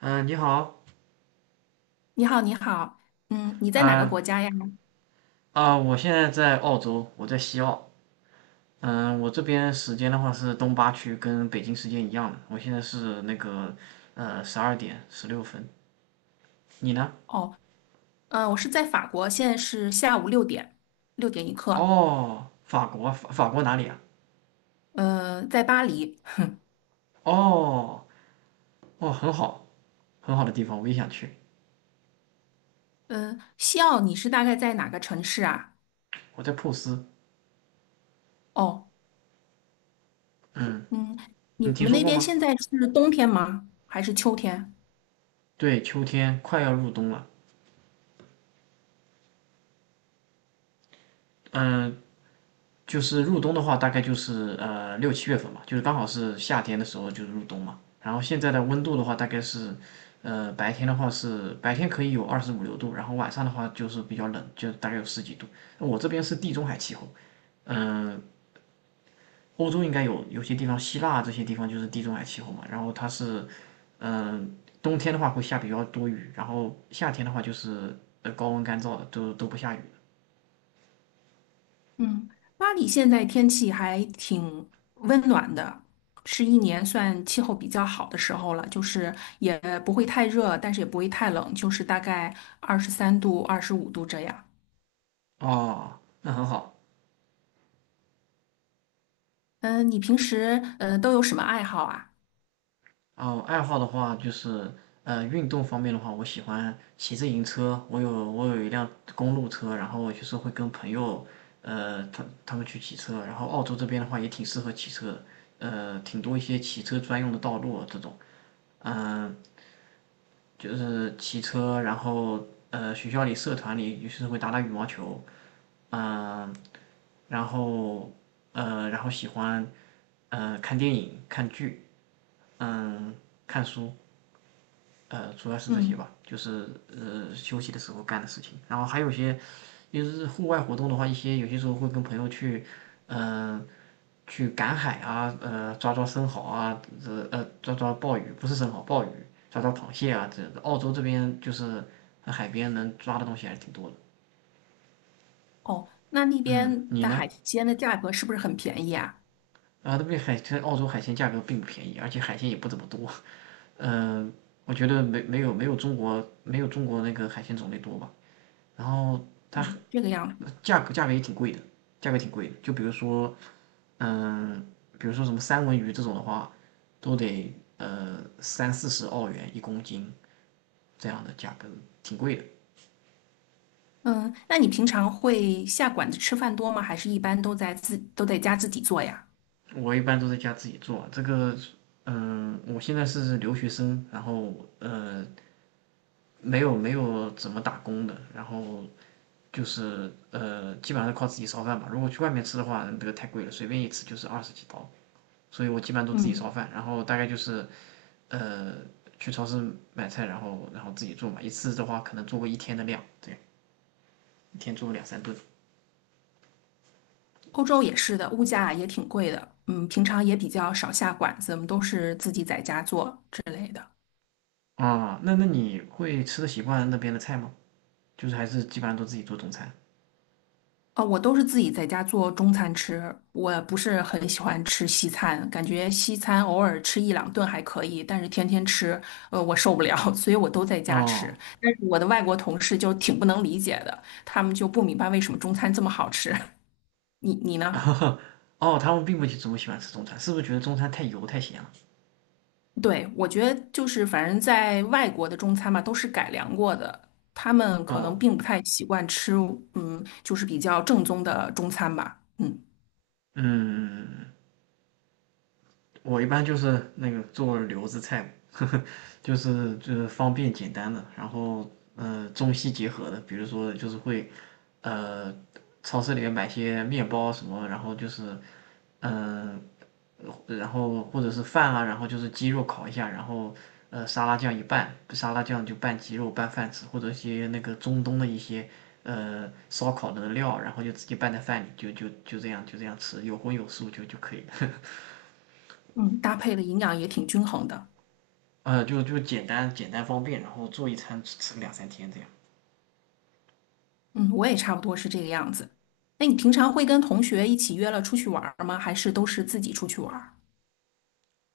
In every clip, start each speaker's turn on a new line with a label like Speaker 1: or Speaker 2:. Speaker 1: 你好，
Speaker 2: 你好，你好，嗯，你在哪个
Speaker 1: 嗯
Speaker 2: 国家呀？
Speaker 1: 我现在在澳洲，我在西澳。我这边时间的话是东八区，跟北京时间一样的。我现在是那个12:16。你呢？
Speaker 2: 哦，嗯，我是在法国，现在是下午六点，6点一刻，
Speaker 1: 哦，法国，法国哪里啊？
Speaker 2: 在巴黎，哼。
Speaker 1: 哦哦，很好，很好的地方，我也想去。
Speaker 2: 嗯，西奥，你是大概在哪个城市啊？
Speaker 1: 我在珀斯。
Speaker 2: 哦，
Speaker 1: 嗯，
Speaker 2: 嗯，
Speaker 1: 你
Speaker 2: 你
Speaker 1: 听
Speaker 2: 们
Speaker 1: 说
Speaker 2: 那
Speaker 1: 过
Speaker 2: 边
Speaker 1: 吗？
Speaker 2: 现在是冬天吗？还是秋天？
Speaker 1: 对，秋天快要入冬了。嗯、就是入冬的话，大概就是6、7月份嘛，就是刚好是夏天的时候就是入冬嘛。然后现在的温度的话，大概是，呃，白天的话是白天可以有25、26度，然后晚上的话就是比较冷，就大概有10几度。我这边是地中海气候，嗯、呃欧洲应该有些地方，希腊这些地方就是地中海气候嘛。然后它是，嗯、呃冬天的话会下比较多雨，然后夏天的话就是高温干燥的，都不下雨的。
Speaker 2: 嗯，巴黎现在天气还挺温暖的，是一年算气候比较好的时候了，就是也不会太热，但是也不会太冷，就是大概23度、25度这样。
Speaker 1: 哦，那很好。
Speaker 2: 你平时都有什么爱好啊？
Speaker 1: 哦，爱好的话就是，呃，运动方面的话，我喜欢骑自行车。我有一辆公路车，然后就是会跟朋友，呃，他们去骑车。然后澳洲这边的话也挺适合骑车的，呃，挺多一些骑车专用的道路啊这种。嗯、就是骑车，然后呃，学校里社团里就是会打打羽毛球，嗯、然后呃，然后喜欢看电影、看剧，嗯、看，主要是这些
Speaker 2: 嗯，
Speaker 1: 吧，就是休息的时候干的事情。然后还有些，些，就是户外活动的话，一些有些时候会跟朋友去，呃，去赶海啊，呃，抓抓生蚝啊，这抓抓鲍鱼，不是生蚝，鲍鱼，抓抓螃蟹啊，这澳洲这边就是海边能抓的东西还是挺多。
Speaker 2: 哦，那那
Speaker 1: 嗯，
Speaker 2: 边
Speaker 1: 你
Speaker 2: 的
Speaker 1: 呢？
Speaker 2: 海鲜的价格是不是很便宜啊？
Speaker 1: 啊，那边海这澳洲海鲜价格并不便宜，而且海鲜也不怎么多。嗯、我觉得没有中国那个海鲜种类多吧。然后它
Speaker 2: 嗯，这个样子。
Speaker 1: 价格也挺贵的，价格挺贵的。就比如说，嗯，比如说什么三文鱼这种的话，都得30、40澳元1公斤这样的价格，挺贵的。
Speaker 2: 嗯，那你平常会下馆子吃饭多吗？还是一般都在自都在家自己做呀？
Speaker 1: 我一般都在家自己做，这个，嗯，我现在是留学生，然后没有怎么打工的，然后就是基本上是靠自己烧饭吧。如果去外面吃的话，这个太贵了，随便一吃就是20几刀。所以我基本上都自己烧
Speaker 2: 嗯，
Speaker 1: 饭，然后大概就是呃去超市买菜，然后自己做嘛，一次的话可能做过1天的量，对，1天做个2、3顿。
Speaker 2: 欧洲也是的，物价也挺贵的。嗯，平常也比较少下馆子，我们都是自己在家做之类的。
Speaker 1: 那那你会吃的习惯那边的菜吗？就是还是基本上都自己做中餐。
Speaker 2: 啊，我都是自己在家做中餐吃，我不是很喜欢吃西餐，感觉西餐偶尔吃一两顿还可以，但是天天吃，我受不了，所以我都在家吃。
Speaker 1: 哦，
Speaker 2: 但是我的外国同事就挺不能理解的，他们就不明白为什么中餐这么好吃。你呢？
Speaker 1: 哦，他们并不怎么喜欢吃中餐，是不是觉得中餐太油太咸了？
Speaker 2: 对，我觉得就是反正在外国的中餐嘛，都是改良过的，他们可能
Speaker 1: 哦，
Speaker 2: 并不太习惯吃，嗯，就是比较正宗的中餐吧。嗯
Speaker 1: 嗯，我一般就是那个做留子菜，呵呵，就是方便简单的，然后中西结合的，比如说就是会呃超市里面买些面包什么，然后就是嗯、呃然后或者是饭啊，然后就是鸡肉烤一下，然后沙拉酱一拌，沙拉酱就拌鸡肉拌饭吃，或者一些那个中东的一些烧烤的料，然后就直接拌在饭里，就这样就这样吃，有荤有素就可以了。
Speaker 2: 嗯，搭配的营养也挺均衡的。
Speaker 1: 呃，就简单方便，然后做一餐吃吃个2、3天这样。
Speaker 2: 嗯，我也差不多是这个样子。那你平常会跟同学一起约了出去玩儿吗？还是都是自己出去玩儿？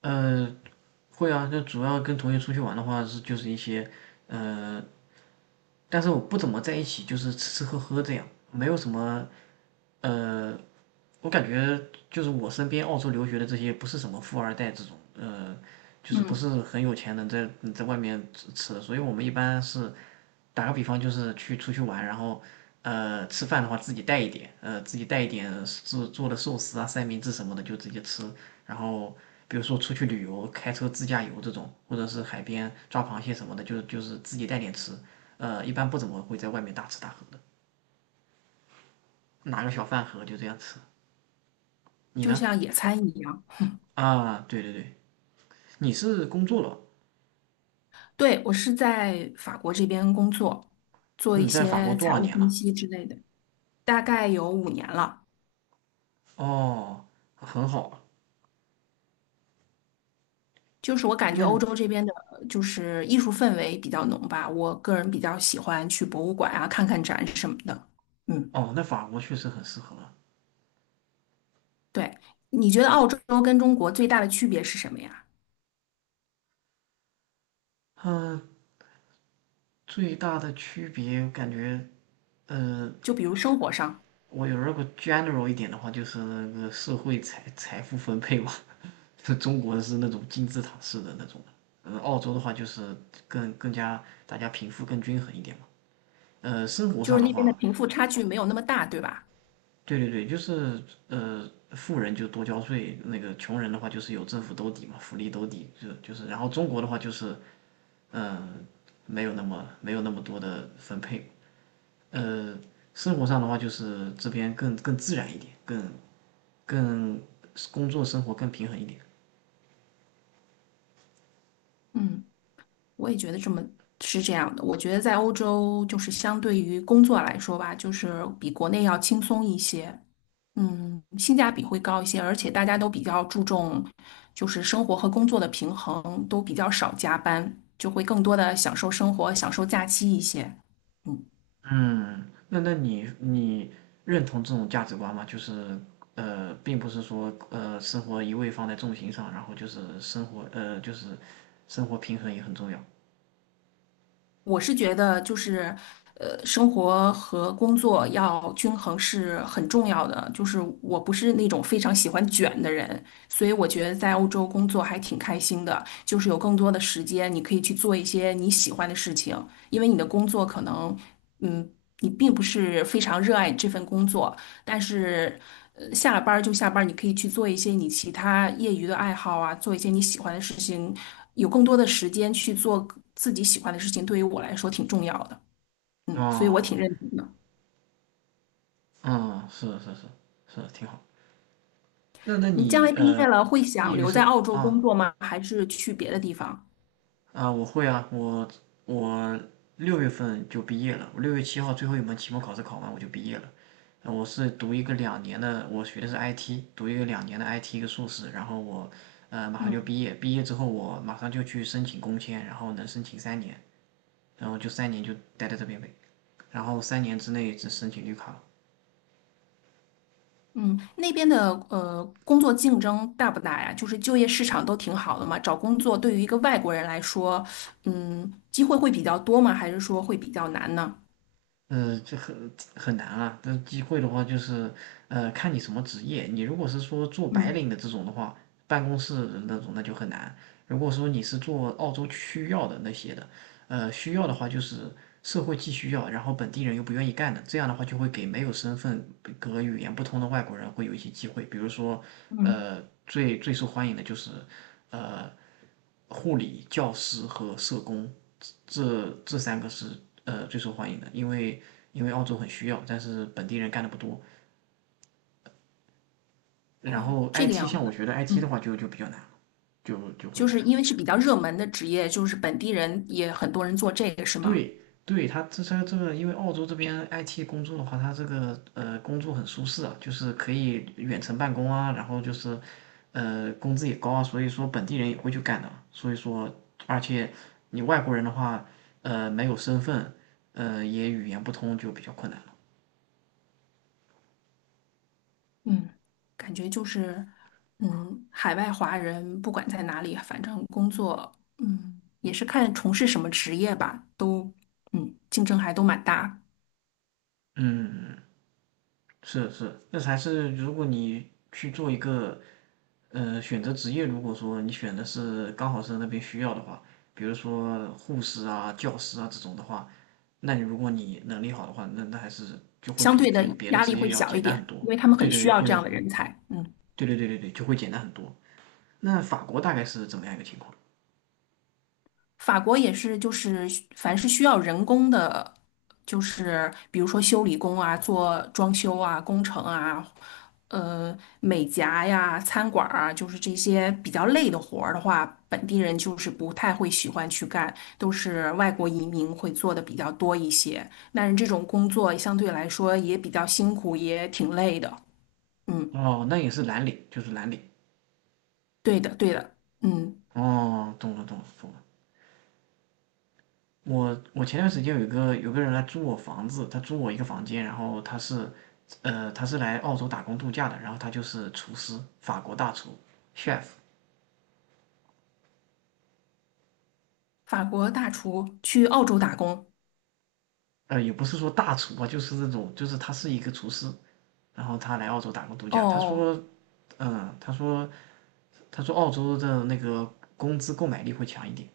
Speaker 1: 呃，会啊，就主要跟同学出去玩的话是就是一些，呃，但是我不怎么在一起，就是吃吃喝喝这样，没有什么，呃，我感觉就是我身边澳洲留学的这些不是什么富二代这种，呃，就是不是
Speaker 2: 嗯，
Speaker 1: 很有钱能在外面吃吃的，所以我们一般是打个比方，就是去出去玩，然后吃饭的话自己带一点，呃自己带一点做做的寿司啊、三明治什么的就直接吃。然后比如说出去旅游，开车自驾游这种，或者是海边抓螃蟹什么的，就是自己带点吃。呃，一般不怎么会在外面大吃大喝的，拿个小饭盒就这样吃。你
Speaker 2: 就
Speaker 1: 呢？
Speaker 2: 像野餐一样。
Speaker 1: 啊，对对对，你是工作了？
Speaker 2: 对，我是在法国这边工作，做一
Speaker 1: 你在法国
Speaker 2: 些
Speaker 1: 多
Speaker 2: 财
Speaker 1: 少
Speaker 2: 务
Speaker 1: 年
Speaker 2: 分
Speaker 1: 了？
Speaker 2: 析之类的，大概有5年了。
Speaker 1: 哦，很好啊
Speaker 2: 就是我感觉
Speaker 1: 那你
Speaker 2: 欧洲这边的，就是艺术氛围比较浓吧。我个人比较喜欢去博物馆啊，看看展什么的。嗯，
Speaker 1: 哦，那法国确实很适合了。
Speaker 2: 对。你觉得澳洲跟中国最大的区别是什么呀？
Speaker 1: 最大的区别感觉，呃，
Speaker 2: 就比如生活上。
Speaker 1: 我有如果 general 一点的话，就是那个社会财富分配嘛。中国是那种金字塔式的那种的，呃，澳洲的话就是更加大家贫富更均衡一点嘛。呃，生活
Speaker 2: 就
Speaker 1: 上
Speaker 2: 是
Speaker 1: 的
Speaker 2: 那边的
Speaker 1: 话，
Speaker 2: 贫富差距没有那么大，对吧？
Speaker 1: 对对对，就是呃，富人就多交税，那个穷人的话就是有政府兜底嘛，福利兜底，就是，然后中国的话就是，嗯、没有那么多的分配。呃，生活上的话就是这边更自然一点，更更工作生活更平衡一点。
Speaker 2: 嗯，我也觉得这么是这样的。我觉得在欧洲，就是相对于工作来说吧，就是比国内要轻松一些，嗯，性价比会高一些，而且大家都比较注重就是生活和工作的平衡，都比较少加班，就会更多的享受生活、享受假期一些。嗯。
Speaker 1: 嗯，那那你认同这种价值观吗？就是呃，并不是说生活一味放在重心上，然后就是生活就是生活平衡也很重要。
Speaker 2: 我是觉得就是，生活和工作要均衡是很重要的。就是我不是那种非常喜欢卷的人，所以我觉得在欧洲工作还挺开心的，就是有更多的时间，你可以去做一些你喜欢的事情，因为你的工作可能，嗯，你并不是非常热爱这份工作，但是，下了班儿就下班儿，你可以去做一些你其他业余的爱好啊，做一些你喜欢的事情，有更多的时间去做自己喜欢的事情，对于我来说挺重要的。嗯，所以我
Speaker 1: 哦，
Speaker 2: 挺认同的。
Speaker 1: 嗯，是是是是，挺好。那那
Speaker 2: 你将
Speaker 1: 你
Speaker 2: 来毕业了会
Speaker 1: 业
Speaker 2: 想
Speaker 1: 余
Speaker 2: 留在
Speaker 1: 生
Speaker 2: 澳洲
Speaker 1: 啊。
Speaker 2: 工作吗？还是去别的地方？
Speaker 1: 啊，我会啊，我我6月份就毕业了，我6月7号最后一门期末考试考完我就毕业了。我是读一个两年的，我学的是 IT，读一个两年的 IT 一个硕士，然后我马上就
Speaker 2: 嗯
Speaker 1: 毕业，毕业之后我马上就去申请工签，然后能申请三年，然后就三年就待在这边呗，然后3年之内只申请绿卡。
Speaker 2: 嗯，那边的工作竞争大不大呀？就是就业市场都挺好的嘛，找工作对于一个外国人来说，嗯，机会会比较多吗？还是说会比较难呢？
Speaker 1: 呃，这很很难啊。这机会的话，就是呃，看你什么职业。你如果是说做白
Speaker 2: 嗯
Speaker 1: 领的这种的话，办公室的那种，那就很难。如果说你是做澳洲需要的那些的，呃，需要的话就是社会既需要，然后本地人又不愿意干的，这样的话就会给没有身份和语言不通的外国人会有一些机会。比如说，
Speaker 2: 嗯。
Speaker 1: 呃，最最受欢迎的就是呃，护理、教师和社工。这三个是最受欢迎的，因为因为澳洲很需要，但是本地人干的不多。然
Speaker 2: 哦，
Speaker 1: 后
Speaker 2: 这个
Speaker 1: IT
Speaker 2: 样
Speaker 1: 像我
Speaker 2: 子。
Speaker 1: 觉得 IT 的
Speaker 2: 嗯，
Speaker 1: 话就比较难了，就会
Speaker 2: 就
Speaker 1: 难
Speaker 2: 是
Speaker 1: 一
Speaker 2: 因
Speaker 1: 些。
Speaker 2: 为是比较热门的职业，就是本地人也很多人做这个，是吗？
Speaker 1: 对对，他这个，因为澳洲这边 IT 工作的话，他这个工作很舒适啊，就是可以远程办公啊，然后就是工资也高啊，所以说本地人也会去干的。所以说，而且你外国人的话，没有身份，也语言不通就比较困难了。
Speaker 2: 嗯，感觉就是，嗯，海外华人不管在哪里，反正工作，嗯，也是看从事什么职业吧，都，嗯，竞争还都蛮大，
Speaker 1: 嗯。嗯嗯是是，那还是如果你去做一个选择职业，如果说你选的是刚好是那边需要的话，比如说护士啊、教师啊这种的话，那你如果你能力好的话，那那还是就会
Speaker 2: 相
Speaker 1: 比
Speaker 2: 对
Speaker 1: 别
Speaker 2: 的
Speaker 1: 别的
Speaker 2: 压力
Speaker 1: 职
Speaker 2: 会
Speaker 1: 业要
Speaker 2: 小一
Speaker 1: 简单
Speaker 2: 点，
Speaker 1: 很
Speaker 2: 因
Speaker 1: 多。
Speaker 2: 为他们
Speaker 1: 对
Speaker 2: 很
Speaker 1: 对
Speaker 2: 需
Speaker 1: 对，
Speaker 2: 要这
Speaker 1: 会，
Speaker 2: 样的人才。嗯。
Speaker 1: 对对对对对，就会简单很多。那法国大概是怎么样一个情况？
Speaker 2: 法国也是，就是凡是需要人工的，就是比如说修理工啊、做装修啊、工程啊、美甲呀、餐馆儿啊，就是这些比较累的活儿的话，本地人就是不太会喜欢去干，都是外国移民会做的比较多一些。但是这种工作相对来说也比较辛苦，也挺累的。嗯，
Speaker 1: 哦，那也是蓝领，就是蓝领。
Speaker 2: 对的，对的。嗯，
Speaker 1: 哦，懂了懂了懂了。我我前段时间有一个有个人来租我房子，他租我一个房间，然后他是，呃，他是来澳洲打工度假的，然后他就是厨师，法国大厨，chef，
Speaker 2: 法国大厨去澳洲打工。
Speaker 1: 呃，也不是说大厨吧，就是那种，就是他是一个厨师，然后他来澳洲打工度
Speaker 2: 哦
Speaker 1: 假，他
Speaker 2: 哦
Speaker 1: 说，嗯，他说他说澳洲的那个工资购买力会强一点，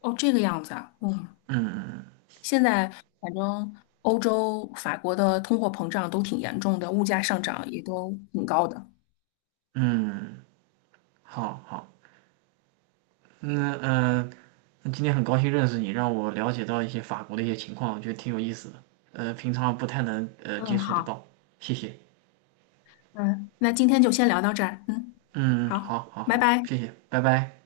Speaker 2: 哦，这个样子啊。嗯。
Speaker 1: 嗯嗯
Speaker 2: 现在反正欧洲、法国的通货膨胀都挺严重的，物价上涨也都挺高的。
Speaker 1: 嗯，嗯好好。嗯嗯、那今天很高兴认识你，让我了解到一些法国的一些情况，我觉得挺有意思的。呃，平常不太能接
Speaker 2: 嗯，
Speaker 1: 触得
Speaker 2: 好。
Speaker 1: 到，谢谢。
Speaker 2: 嗯，那今天就先聊到这儿。嗯，
Speaker 1: 嗯，嗯
Speaker 2: 好，
Speaker 1: 好，好，
Speaker 2: 拜
Speaker 1: 好，
Speaker 2: 拜。
Speaker 1: 谢谢，拜拜。